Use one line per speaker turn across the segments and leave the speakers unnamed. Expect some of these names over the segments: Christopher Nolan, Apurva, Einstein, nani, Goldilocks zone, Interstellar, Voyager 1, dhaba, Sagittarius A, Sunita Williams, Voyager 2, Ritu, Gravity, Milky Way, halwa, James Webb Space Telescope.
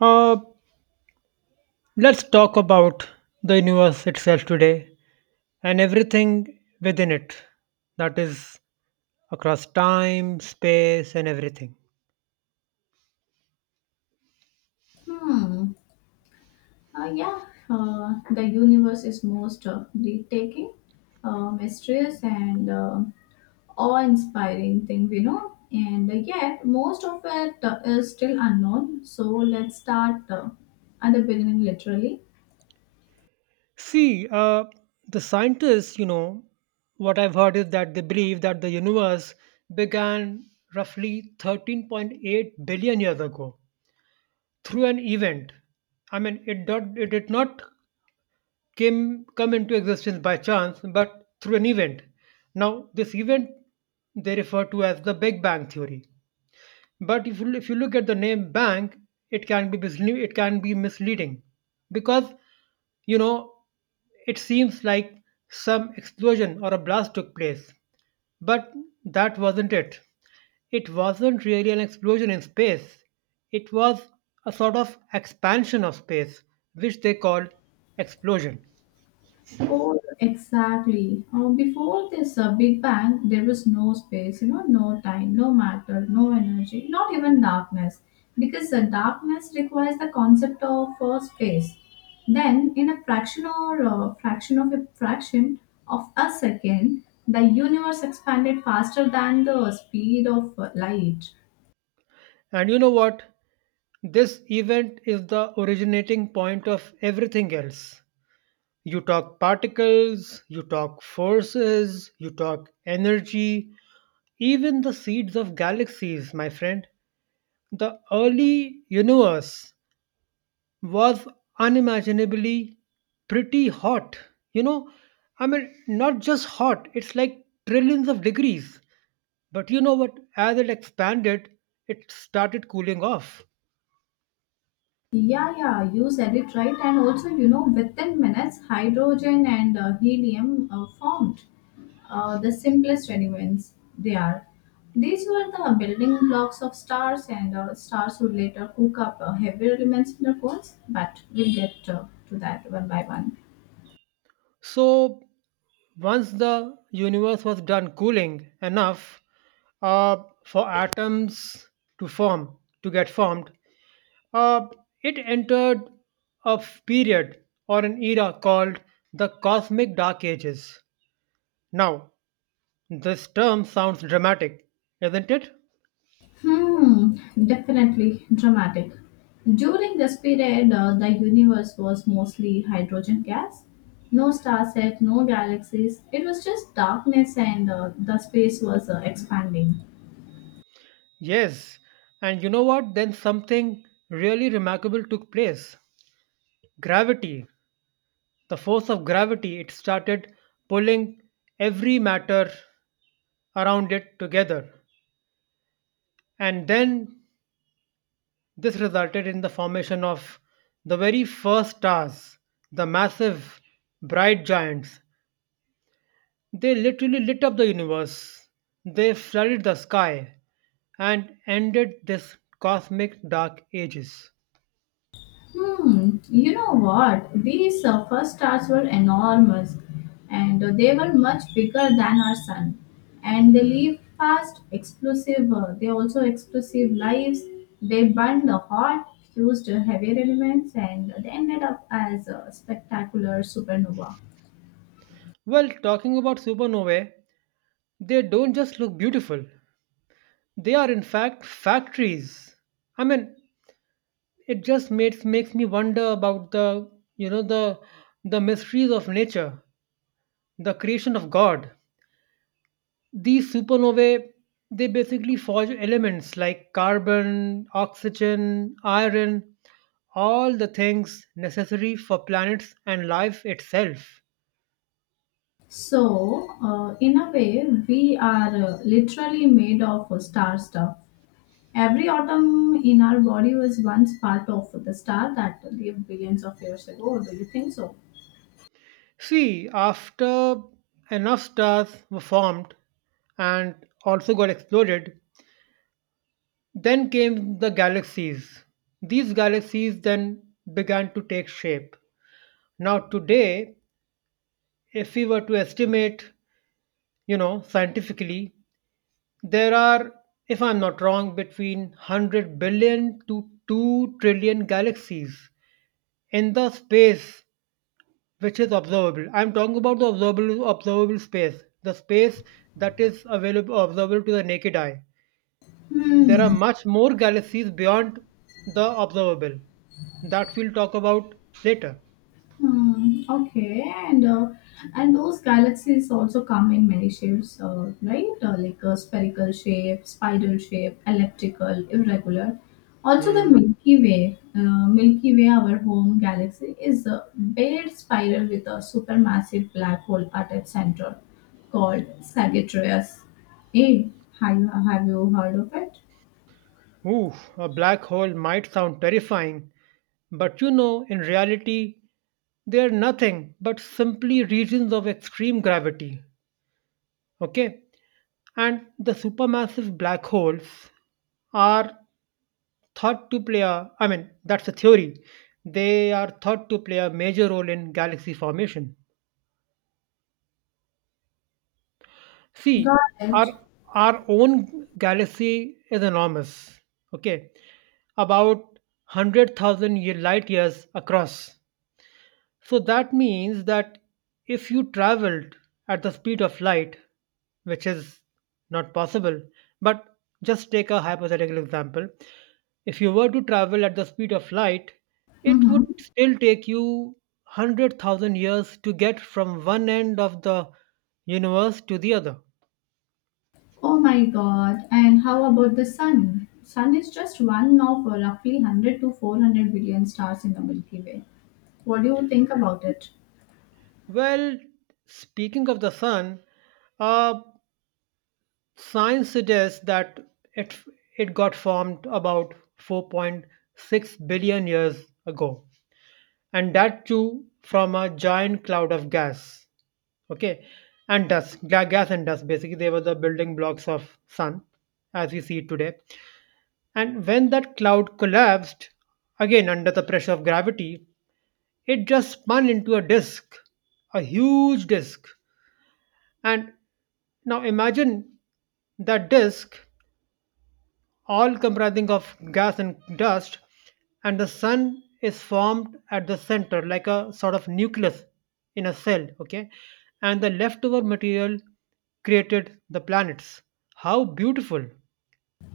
Uh, let's talk about the universe itself today and everything within it. That is across time, space, and everything.
Hmm. Yeah. The universe is most breathtaking, mysterious, and awe-inspiring thing we know, and yet most of it is still unknown. So let's start at the beginning, literally.
See, uh, the scientists, you know, what I've heard is that they believe that the universe began roughly 13.8 billion years ago through an event. I mean, it did not came come into existence by chance but through an event. Now, this event they refer to as the Big Bang theory. But if you look at the name "bang," it can be it can be misleading, because, you know, it seems like some explosion or a blast took place, but that wasn't it. It wasn't really an explosion in space. It was a sort of expansion of space, which they call explosion.
Oh, exactly. Oh, before this Big Bang, there was no no time, no matter, no energy, not even darkness, because darkness requires the concept of space. Then, in a fraction of a fraction of a second, the universe expanded faster than the speed of light.
And you know what? This event is the originating point of everything else. You talk particles, you talk forces, you talk energy, even the seeds of galaxies, my friend. The early universe was unimaginably pretty hot. You know, Not just hot, it's like trillions of degrees. But you know what? As it expanded, it started cooling off.
Yeah, yeah, you said it right. And also, within minutes, hydrogen and helium formed. The simplest elements they are. These were the building blocks of stars, and stars would later cook up heavier elements in their cores, but we'll get to that one by one.
So, once the universe was done cooling enough, uh, for atoms to form, to get formed, uh, it entered a period or an era called the Cosmic Dark Ages. Now, this term sounds dramatic, isn't it?
Hmm, definitely dramatic. During this period, the universe was mostly hydrogen gas. No star set, no galaxies. It was just darkness, and the space was expanding.
Yes, and you know what? Then something really remarkable took place. Gravity. The force of gravity, it started pulling every matter around it together. And then this resulted in the formation of the very first stars, the massive bright giants. They literally lit up the universe. They flooded the sky and ended this cosmic dark ages.
Hmm, you know what? These first stars were enormous and they were much bigger than our sun. And they live fast, explosive, they also explosive lives. They burned hot, fused heavier elements, and they ended up as a spectacular supernova.
Well, talking about supernovae, they don't just look beautiful. They are in fact factories. I mean, it just makes me wonder about the, you know, the mysteries of nature, the creation of God. These supernovae, they basically forge elements like carbon, oxygen, iron, all the things necessary for planets and life itself.
So, in a way, we are literally made of star stuff. Every atom in our body was once part of the star that lived billions of years ago. Do you think so?
See, after enough stars were formed and also got exploded, then came the galaxies. These galaxies then began to take shape. Now, today, if we were to estimate, you know, scientifically, there are, if I'm not wrong, between 100 billion to 2 trillion galaxies in the space which is observable. I'm talking about the observable, observable space, the space that is available observable to the naked eye. There are
Hmm.
much more galaxies beyond the observable that we'll talk about later.
Hmm, okay, and uh, and those galaxies also come in many shapes, right? Like a spherical shape, spiral shape, elliptical, irregular. Also, the
Hmm.
Milky Way, our home galaxy, is a big spiral with a supermassive black hole at its center, called Sagittarius A. Have you heard of it?
Ooh, a black hole might sound terrifying, but, you know, in reality, they are nothing but simply regions of extreme gravity. Okay? And the supermassive black holes are thought to play a, I mean, that's a theory. They are thought to play a major role in galaxy formation.
Got
See, our
it.
our own galaxy is enormous. Okay, about 100,000 year light years across. So that means that if you traveled at the speed of light, which is not possible, but just take a hypothetical example. If you were to travel at the speed of light, it
Mm-hmm.
would still take you 100,000 years to get from one end of the universe to the other.
Oh my god. And how about the sun? Sun is just one of roughly 100 to 400 billion stars in the Milky Way. What do you think about it?
Well, speaking of the sun, uh, science suggests that it it got formed about 4.6 billion years ago, and that too from a giant cloud of gas. Okay, and dust, gas and dust. Basically, they were the building blocks of sun as we see it today. And when that cloud collapsed, again under the pressure of gravity, it just spun into a disk, a huge disk. And now imagine that disk all comprising of gas and dust, and the sun is formed at the center like a sort of nucleus in a cell, okay, and the leftover material created the planets. How beautiful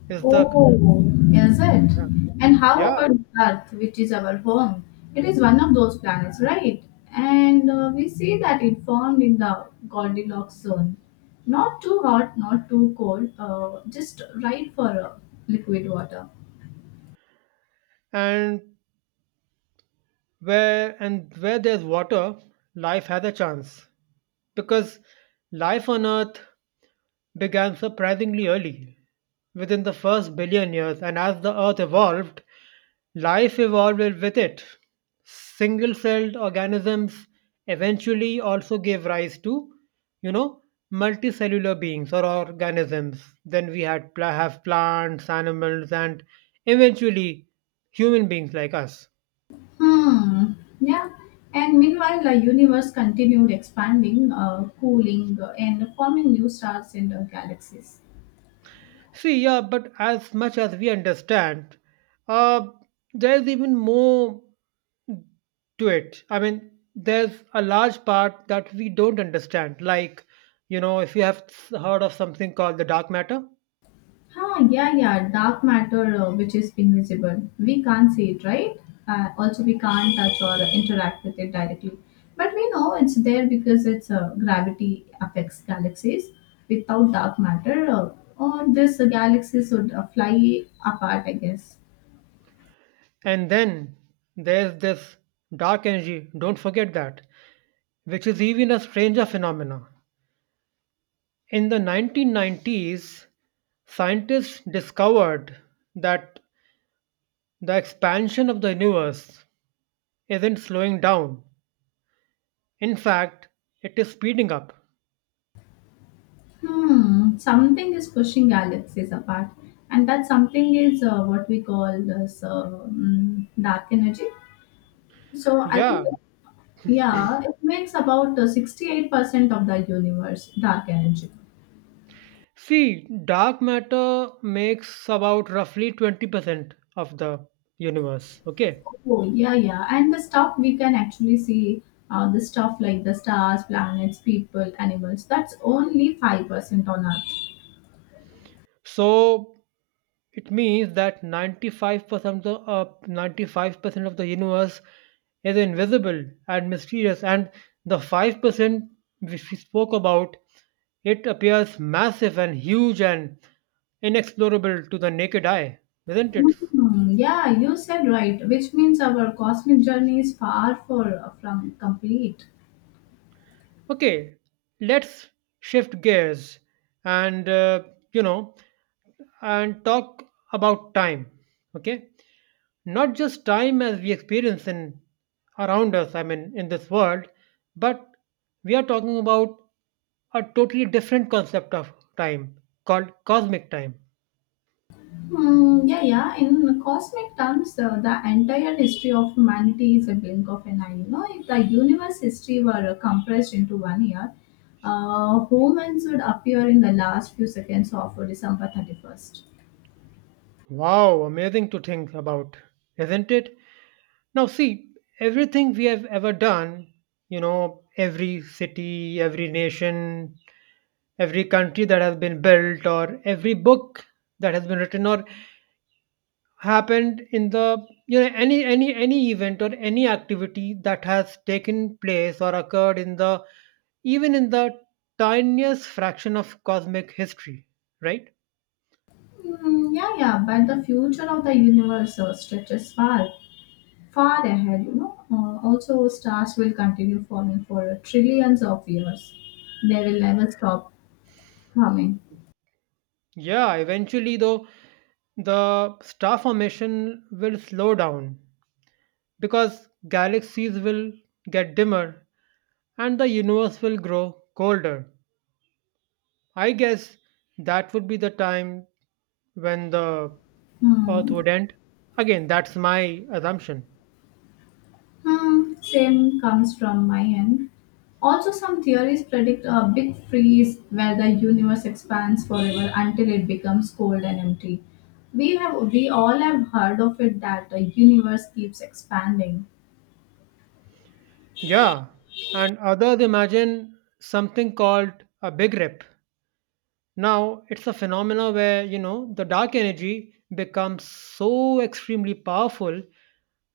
is the,
Oh, is it?
yeah.
And how
Yeah.
about Earth, which is our home? It is one of those planets, right? And we see that it formed in the Goldilocks zone. Not too hot, not too cold, just right for liquid water.
And where there's water, life has a chance. Because life on Earth began surprisingly early, within the first billion years, and as the Earth evolved, life evolved with it. Single celled organisms eventually also gave rise to, you know, multicellular beings or organisms. Then we had pla- have plants, animals, and eventually human beings like us.
Hmm. Yeah. And meanwhile, the universe continued expanding, cooling, and forming new stars and galaxies.
See, yeah, but as much as we understand, uh, there's even more to it. I mean, there's a large part that we don't understand. Like, you know, if you have heard of something called the dark matter,
Huh, yeah, yeah, dark matter, which is invisible. We can't see it, right? Also, we can't touch or interact with it directly. But we know it's there because its gravity affects galaxies. Without dark matter, all these galaxies would fly apart, I guess.
and then there's this dark energy, don't forget that, which is even a stranger phenomena. In the 1990s, scientists discovered that the expansion of the universe isn't slowing down. In fact, it is speeding up.
Hmm, something is pushing galaxies apart, and that something is what we call this dark energy. So I think,
Yeah.
yeah, it makes about 68% of the universe dark energy.
See, dark matter makes about roughly 20% of the universe, okay?
Oh, yeah, yeah. And the stuff we can actually see, the stuff like the stars, planets, people, animals, that's only 5% on Earth.
So it means that 95% of the universe is invisible and mysterious, and the 5% which we spoke about, it appears massive and huge and inexplorable to the naked eye, isn't it?
Mm, yeah, you said right, which means our cosmic journey is far from complete.
Okay, let's shift gears and, you know, and talk about time. Okay, not just time as we experience in around us, I mean in this world, but we are talking about a totally different concept of time called cosmic time.
Mm, yeah, yeah. In cosmic terms, the entire history of humanity is a blink of an eye. You know, if the universe history were compressed into one year, humans would appear in the last few seconds of December 31st.
Wow, amazing to think about, isn't it? Now see, everything we have ever done, you know, every city, every nation, every country that has been built, or every book that has been written, or happened in the, you know, any event or any activity that has taken place or occurred in the, even in the tiniest fraction of cosmic history, right?
Mm, yeah, yeah. But the future of the universe stretches far, far ahead. Also, stars will continue forming for trillions of years. They will never stop forming.
Yeah, eventually though, the star formation will slow down, because galaxies will get dimmer and the universe will grow colder. I guess that would be the time when the earth
Hmm.
would end? Again, that's my assumption.
Hmm, same comes from my end. Also, some theories predict a big freeze where the universe expands forever until it becomes cold and empty. We all have heard of it that the universe keeps expanding.
Yeah, and others imagine something called a big rip. Now, it's a phenomena where, you know, the dark energy becomes so extremely powerful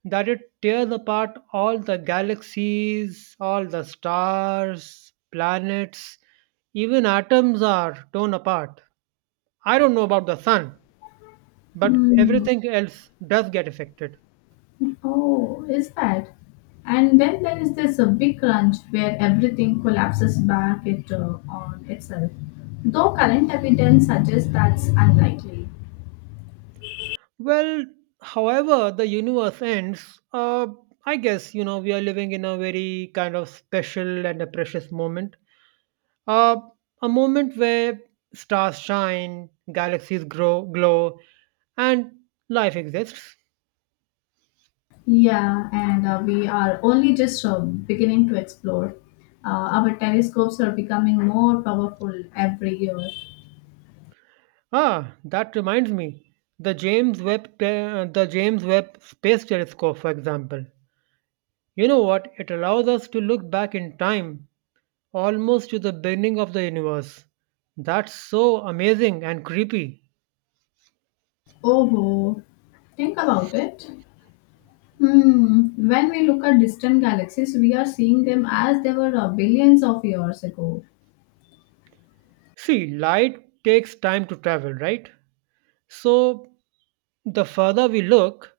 that it tears apart all the galaxies, all the stars, planets, even atoms are torn apart. I don't know about the sun, but
Hmm.
everything else does get affected.
Oh, is that? And then there is this big crunch where everything collapses back on itself. Though current evidence suggests that's unlikely.
Well, however, the universe ends. I guess, you know, we are living in a very kind of special and a precious moment. Uh, a moment where stars shine, galaxies grow, glow, and life exists.
Yeah, and we are only just beginning to explore. Our telescopes are becoming more powerful every year.
Ah, that reminds me, the James Webb, the James Webb Space Telescope, for example. You know what? It allows us to look back in time almost to the beginning of the universe. That's so amazing and creepy.
Oh, think about it. Hmm. When we look at distant galaxies, we are seeing them as they were billions of years ago.
See, light takes time to travel, right? So, the further we look,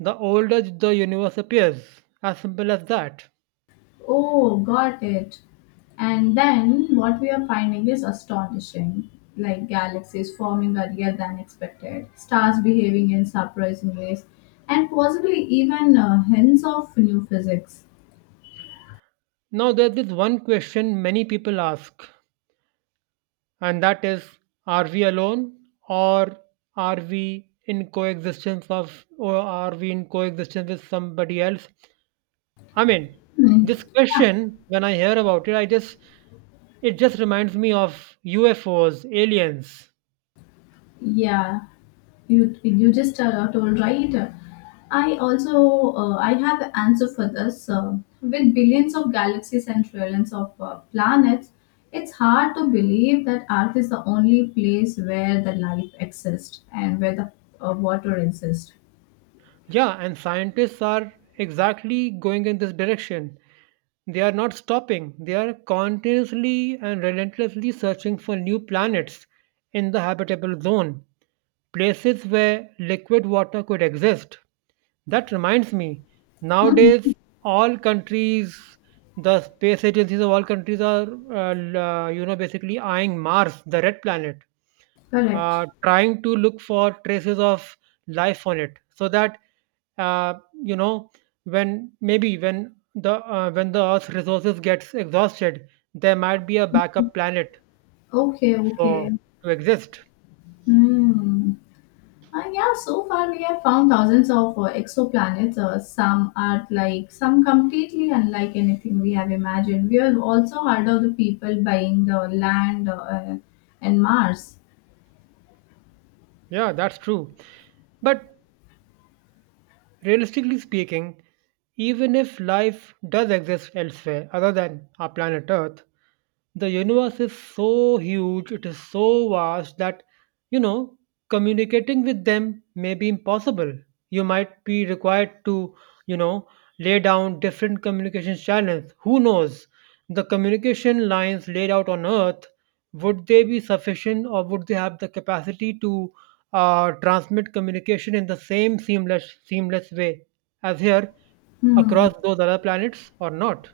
the older the universe appears. As simple as that.
Oh, got it. And then what we are finding is astonishing, like galaxies forming earlier than expected, stars behaving in surprising ways, and possibly even hints of new physics.
Now, there's this one question many people ask, and that is, are we alone, or are we in coexistence with somebody else? I mean,
Hmm,
this question, when I hear about it, I just, it just reminds me of UFOs, aliens.
yeah, you just told right. I have an answer for this. With billions of galaxies and trillions of planets, it's hard to believe that Earth is the only place where the life exists and where the water exists.
Yeah, and scientists are exactly going in this direction. They are not stopping, they are continuously and relentlessly searching for new planets in the habitable zone, places where liquid water could exist. That reminds me,
Hmm,
nowadays, all countries, the space agencies of all countries are, you know, basically eyeing Mars, the red planet,
correct.
trying to look for traces of life on it, so that, uh, you know when maybe when the, when the earth's resources gets exhausted, there might be a backup planet
Okay. Okay.
for to exist.
Hmm. Yeah, so far we have found thousands of exoplanets. Some are like some completely unlike anything we have imagined. We have also heard of the people buying the land and Mars.
Yeah, that's true, but realistically speaking, even if life does exist elsewhere other than our planet Earth, the universe is so huge, it is so vast that, you know, communicating with them may be impossible. You might be required to, you know, lay down different communication channels. Who knows? The communication lines laid out on Earth, would they be sufficient, or would they have the capacity to transmit communication in the same seamless way as here
Hmm,
across those other planets or not?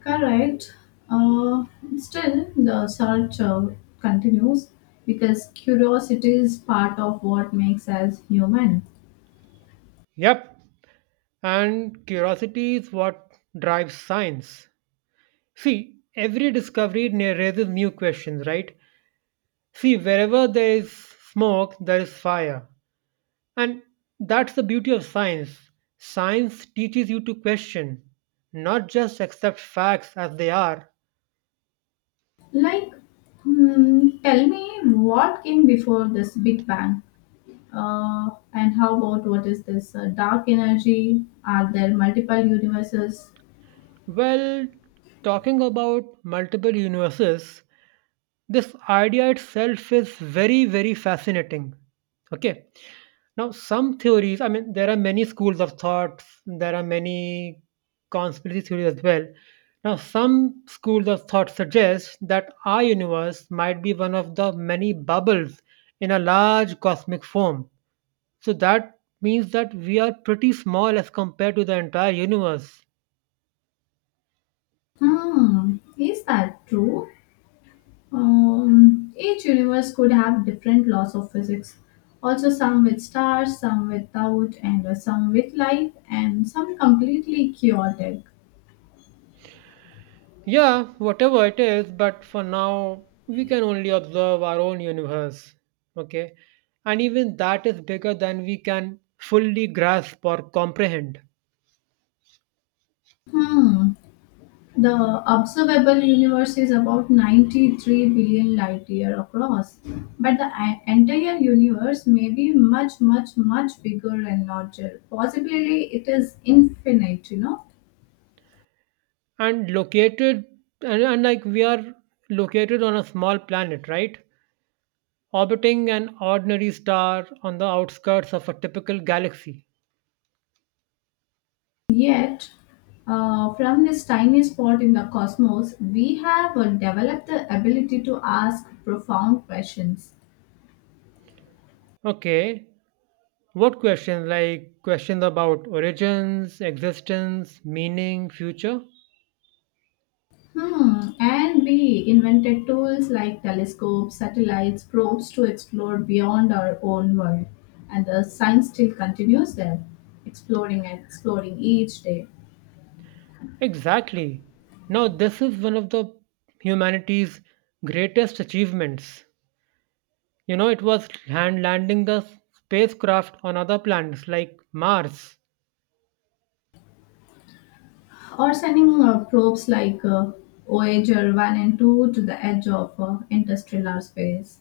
correct. Uh, Still, the search continues because curiosity is part of what makes us human.
Yep. And curiosity is what drives science. See, every discovery raises new questions, right? See, wherever there is smoke, there is fire. And that's the beauty of science. Science teaches you to question, not just accept facts as they are.
Like, hmm, tell me what came before this Big Bang? And how about, what is this dark energy? Are there multiple universes?
Well, talking about multiple universes, this idea itself is very, very fascinating. Okay. Now, some theories, I mean, there are many schools of thought, there are many conspiracy theories as well. Now, some schools of thought suggest that our universe might be one of the many bubbles in a large cosmic foam. So, that means that we are pretty small as compared to the entire universe.
Hmm, is that true? Each universe could have different laws of physics. Also, some with stars, some without, and some with life, and some completely chaotic.
Yeah, whatever it is, but for now, we can only observe our own universe. Okay? And even that is bigger than we can fully grasp or comprehend.
Hmm, the observable universe is about 93 billion light year across, but the entire universe may be much, much, much bigger and larger. Possibly it is infinite.
And located, and like we are located on a small planet, right? Orbiting an ordinary star on the outskirts of a typical galaxy.
Yet, from this tiny spot in the cosmos, we have developed the ability to ask profound questions.
Okay, what questions? Like questions about origins, existence, meaning, future?
Hmm. And we invented tools like telescopes, satellites, probes to explore beyond our own world. And the science still continues there, exploring and exploring each day.
Exactly. Now, this is one of the humanity's greatest achievements. You know, it was hand landing the spacecraft on other planets like Mars.
Or sending probes like Voyager 1 and 2 to the edge of interstellar space.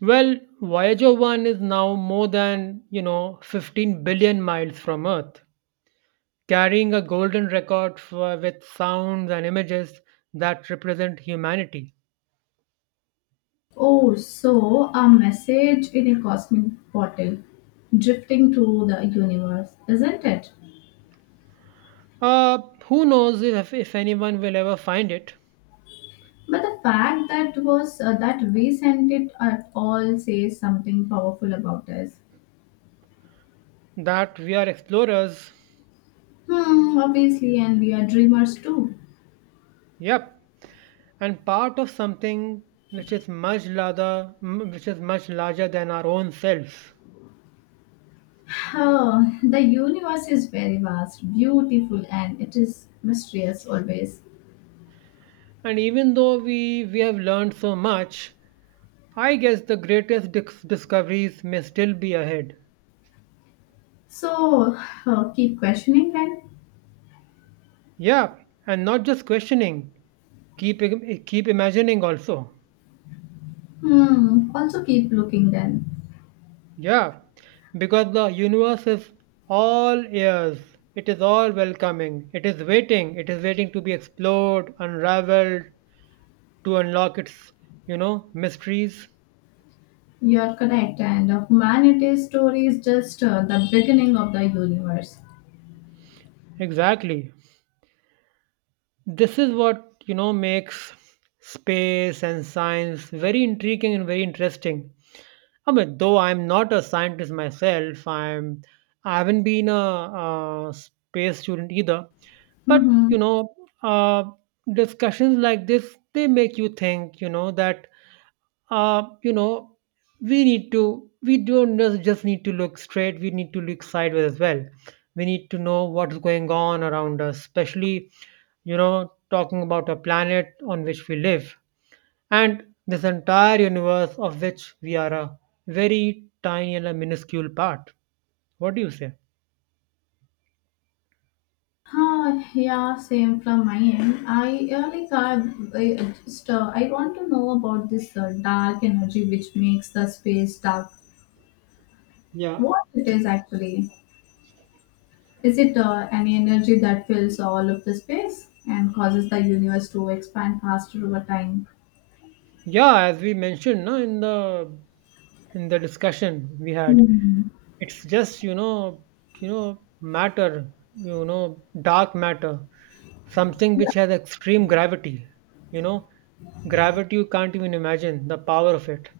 Well, Voyager 1 is now more than, 15 billion miles from Earth, carrying a golden record for, with sounds and images that represent humanity.
Oh, so a message in a cosmic bottle, drifting through the universe, isn't it?
Who knows if anyone will ever find it?
But the fact that we sent it at all says something powerful about us.
That we are explorers.
Hmm, obviously, and we are dreamers too.
Yep. And part of something which is much which is much larger than our own selves.
Oh, the universe is very vast, beautiful, and it is mysterious always.
And even though we have learned so much, I guess the greatest discoveries may still be ahead.
So keep questioning then.
Yeah, and not just questioning, keep imagining also.
Hmm, also keep looking then.
Yeah, because the universe is all ears. It is all welcoming, it is waiting, it is waiting to be explored, unraveled, to unlock its mysteries.
You're correct, and humanity's story is just the beginning of the universe.
Exactly. This is what makes space and science very intriguing and very interesting. I mean, though I'm not a scientist myself, I'm I haven't been a, space student either. But
Mm-hmm.
you know, uh, discussions like this, they make you think. You know that uh, you know, we need to, we don't just need to look straight, we need to look sideways as well. We need to know what's going on around us, especially, you know, talking about a planet on which we live and this entire universe of which we are a very tiny and a minuscule part. What do you say?
Huh, yeah, same from my end. I really can't. I want to know about this dark energy which makes the space dark.
Yeah.
What it is actually? Is it an energy that fills all of the space and causes the universe to expand faster over time?
Yeah, as we mentioned no, in the discussion we had.
Hmm.
It's just matter, dark matter, something
Yeah.
which has extreme gravity. you know, Gravity you can't even imagine the power of it.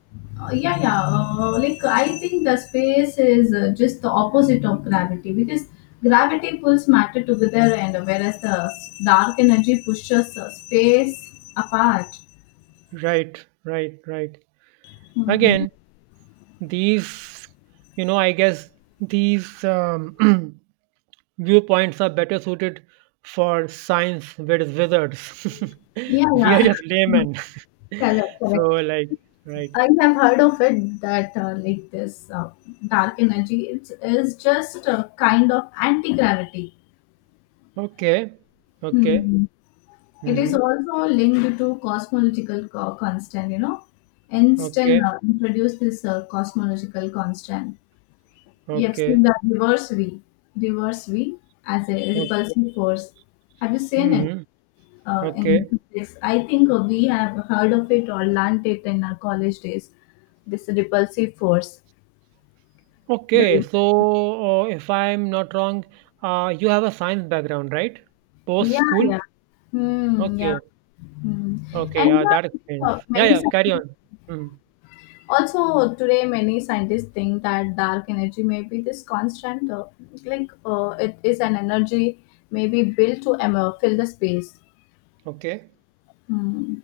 Yeah, yeah. Like, I think the space is just the opposite of gravity because gravity pulls matter together, and whereas the dark energy pushes space apart.
Right, right, right.
Hmm.
Again, these, I guess these viewpoints are better suited for science, whereas wizards,
Yeah,
we are just
yeah.
laymen.
Correct,
So,
correct.
like, right.
I have heard of it that like this dark energy it is just a kind of anti gravity.
Okay, okay.
It is
Mm-hmm.
also linked to cosmological constant, you know. Einstein
Okay,
introduced this cosmological constant. You have seen
okay,
the reverse V as a
o
repulsive force. Have you seen it
mhm, okay.
in physics? I think we have heard of it or learnt it in our college days. This repulsive force. The
Okay,
re-
so, if I'm not wrong, you have a science background, right? Post
yeah,
school?
yeah. Hmm, yeah.
Okay,
Hmm.
okay,
And
yeah, that
yeah,
explains. Yeah, yeah, carry on. Mm,
many scientists think that dark energy may be this constant, like it is an energy maybe built to fill the space.
okay.
Hmm.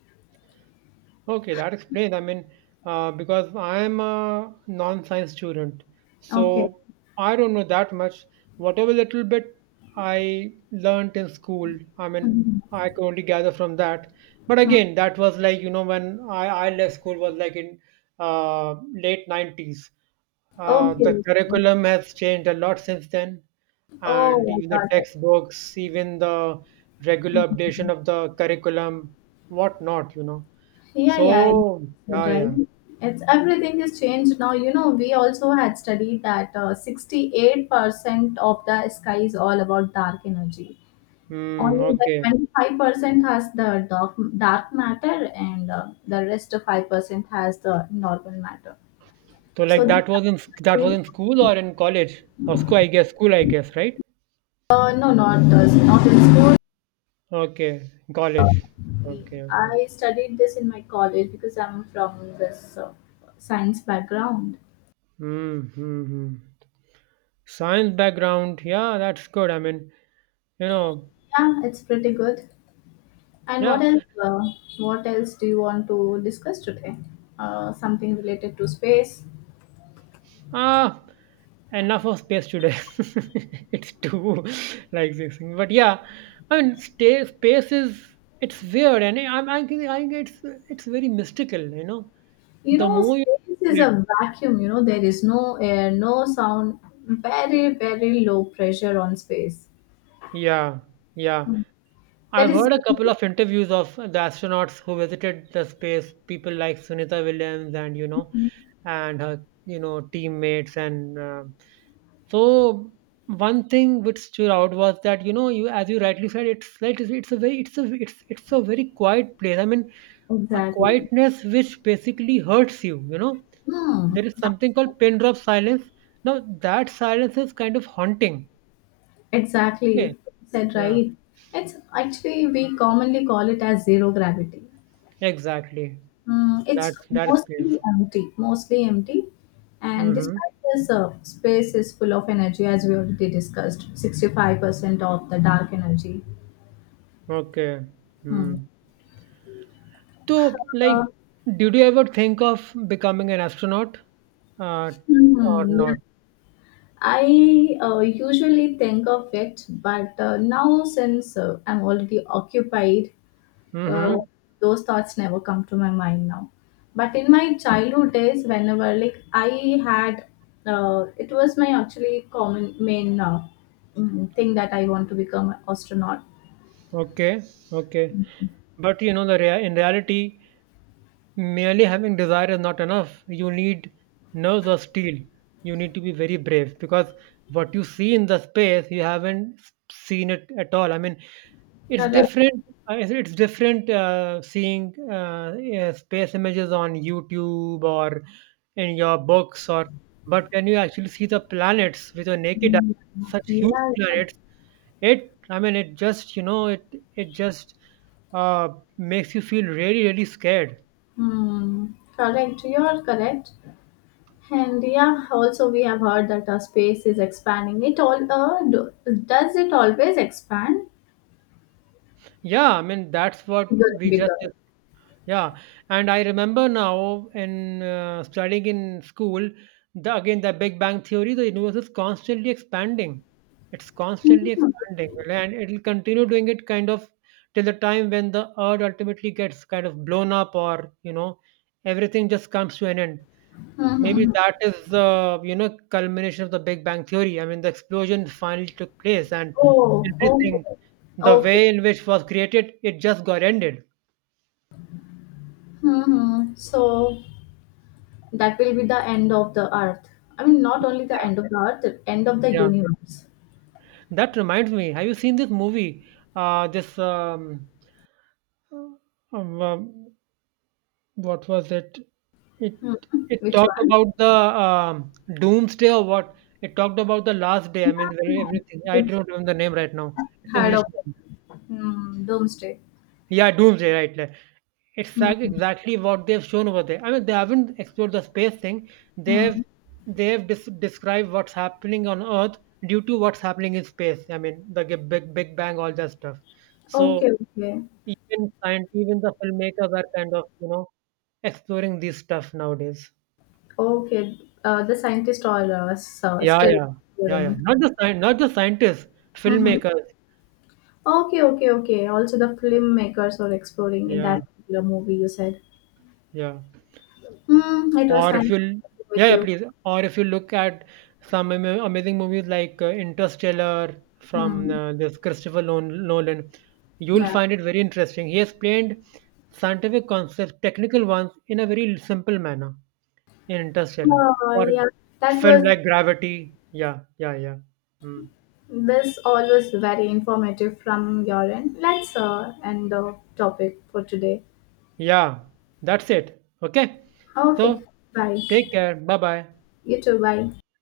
Okay, that explains. I mean, because I am a non-science student,
Okay.
so I don't know that much. Whatever little bit I learnt in school, I mean,
Mhm.
I could only gather from that. But
Mhm.
again, that was like, when I left school was like in uh, late 90s.
Okay,
The
okay.
curriculum has changed a lot since then, and
Oh, I
even the
got it.
textbooks, even the regular updation
Mhm.
of the curriculum, whatnot, you know.
Yeah, yeah.
So yeah,
Right.
yeah.
it's Everything is changed now, you know, we also had studied that 68% of the sky is all about dark energy.
Hmm,
Only the
okay.
25% has the dark matter, and the rest of 5% has the normal matter.
So
So
like that was in that was
the
in school or in college? Or school, I guess. School, I guess, right?
no, not this, not in school.
Okay. College. Okay, okay.
I studied this in my college because I'm from this science background.
Hmm, hmm, hmm. Science background. Yeah, that's good. I mean, you know,
Yeah, it's pretty good. And what
yeah.
else uh, what else do you want to discuss today, something related to space?
Ah, enough of space today. It's too like this thing. But yeah, I mean, space is it's weird, and I think it's very mystical. You know,
You
the
know,
more
space is
you
a vacuum. There is no air, no sound. Very, very low pressure on space.
Yeah, yeah.
Mm. that
I've
is
heard a couple of interviews of the astronauts who visited the space, people like Sunita Williams and you know, and her you know teammates and so one thing which stood out was that you know you as you rightly said it's like it's a very it's a very quiet place. I mean a
exactly
quietness which basically hurts you. You know there is
that's
something called pin drop silence. Now that silence is kind of haunting. Okay.
exactly said
Yeah.
right. It's actually, we commonly call it as zero gravity.
Exactly.
Hmm, it's
That's great.
mostly empty, and
Mm-hmm.
despite this, space is full of energy, as we already discussed. 65% of the dark energy.
Okay.
Hmm.
Mm. So,
Uh,
like, did you ever think of becoming an astronaut, uh, or
Hmm, yeah.
not?
I usually think of it, but now since I'm already occupied, uh,
Mm-hmm.
those thoughts never come to my mind now. But in my childhood days, whenever like I had, it was my actually common main thing that I want to become an astronaut.
Okay. Okay. But you know, the rea in reality, merely having desire is not enough. You need nerves of steel. You need to be very brave because what you see in the space, you haven't seen it at all. I mean, it's
Correct.
different, it's different, seeing, yeah, space images on YouTube or in your books or but when you actually see the planets with your naked eye,
Mm,
such huge
yeah.
planets, it I mean, it just, uh, makes you feel really, really scared.
Hmm. Correct. You are correct. And yeah, also we have heard that space is expanding. Does it always expand
Yeah, I mean, that's what
bigger and
we just
bigger?
Yeah, and I remember now in studying in school, the again the Big Bang theory, the universe is constantly expanding. It's constantly expanding, and it'll continue doing it kind of till the time when the Earth ultimately gets kind of blown up, or you know, everything just comes to an end. Maybe
Mm-hmm.
that is the you know culmination of the Big Bang theory. I mean, the explosion finally took place, and
Oh,
everything,
okay,
the
okay.
way in which was created, it just got ended.
Mm-hmm. So that will be the end of the earth. I mean, not only the end of the earth, the end of the
Yeah.
universe.
That reminds me, have you seen this movie? This um, um, what was it? It
Hmm.
it
Which
talked
one?
about the doomsday or what? It talked about the last day. I mean, very
Hmm.
everything. I
Dooms-
don't remember the name right now. It's
Heard
English
of it.
movie.
Hmm. Doomsday.
Yeah, doomsday. Right, right. It's like exactly what they've shown over there. I mean, they haven't explored the space thing. They've
Mm-hmm.
they've described what's happening on Earth due to what's happening in space. I mean, the Big Bang, all that stuff. So
Okay, okay,
even scient even the filmmakers are kind of, you know, exploring this stuff nowadays.
okay. The scientists are
Yeah,
still
yeah. Yeah, yeah.
exploring.
Not the scien not the scientists,
Mm-hmm.
filmmakers.
Okay, okay, okay. Also, the filmmakers were exploring in
Yeah,
that particular movie you said.
yeah.
Hmm, it was
Or
nice
if you'll yeah,
with
yeah,
you.
please. Or if you look at some amazing movies like, Interstellar from,
Hmm,
this Christopher Lon Nolan, you'll
yeah.
find it very interesting. He explained scientific concepts, technical ones, in a very simple manner. In Interstellar
Oh,
or
yeah. That
film
was
like Gravity. Yeah, yeah, yeah. Mm.
This all was very informative from your end. Let's end the topic for today.
Yeah, that's it. Okay.
Okay,
So
bye.
take care. Bye bye.
You too, bye.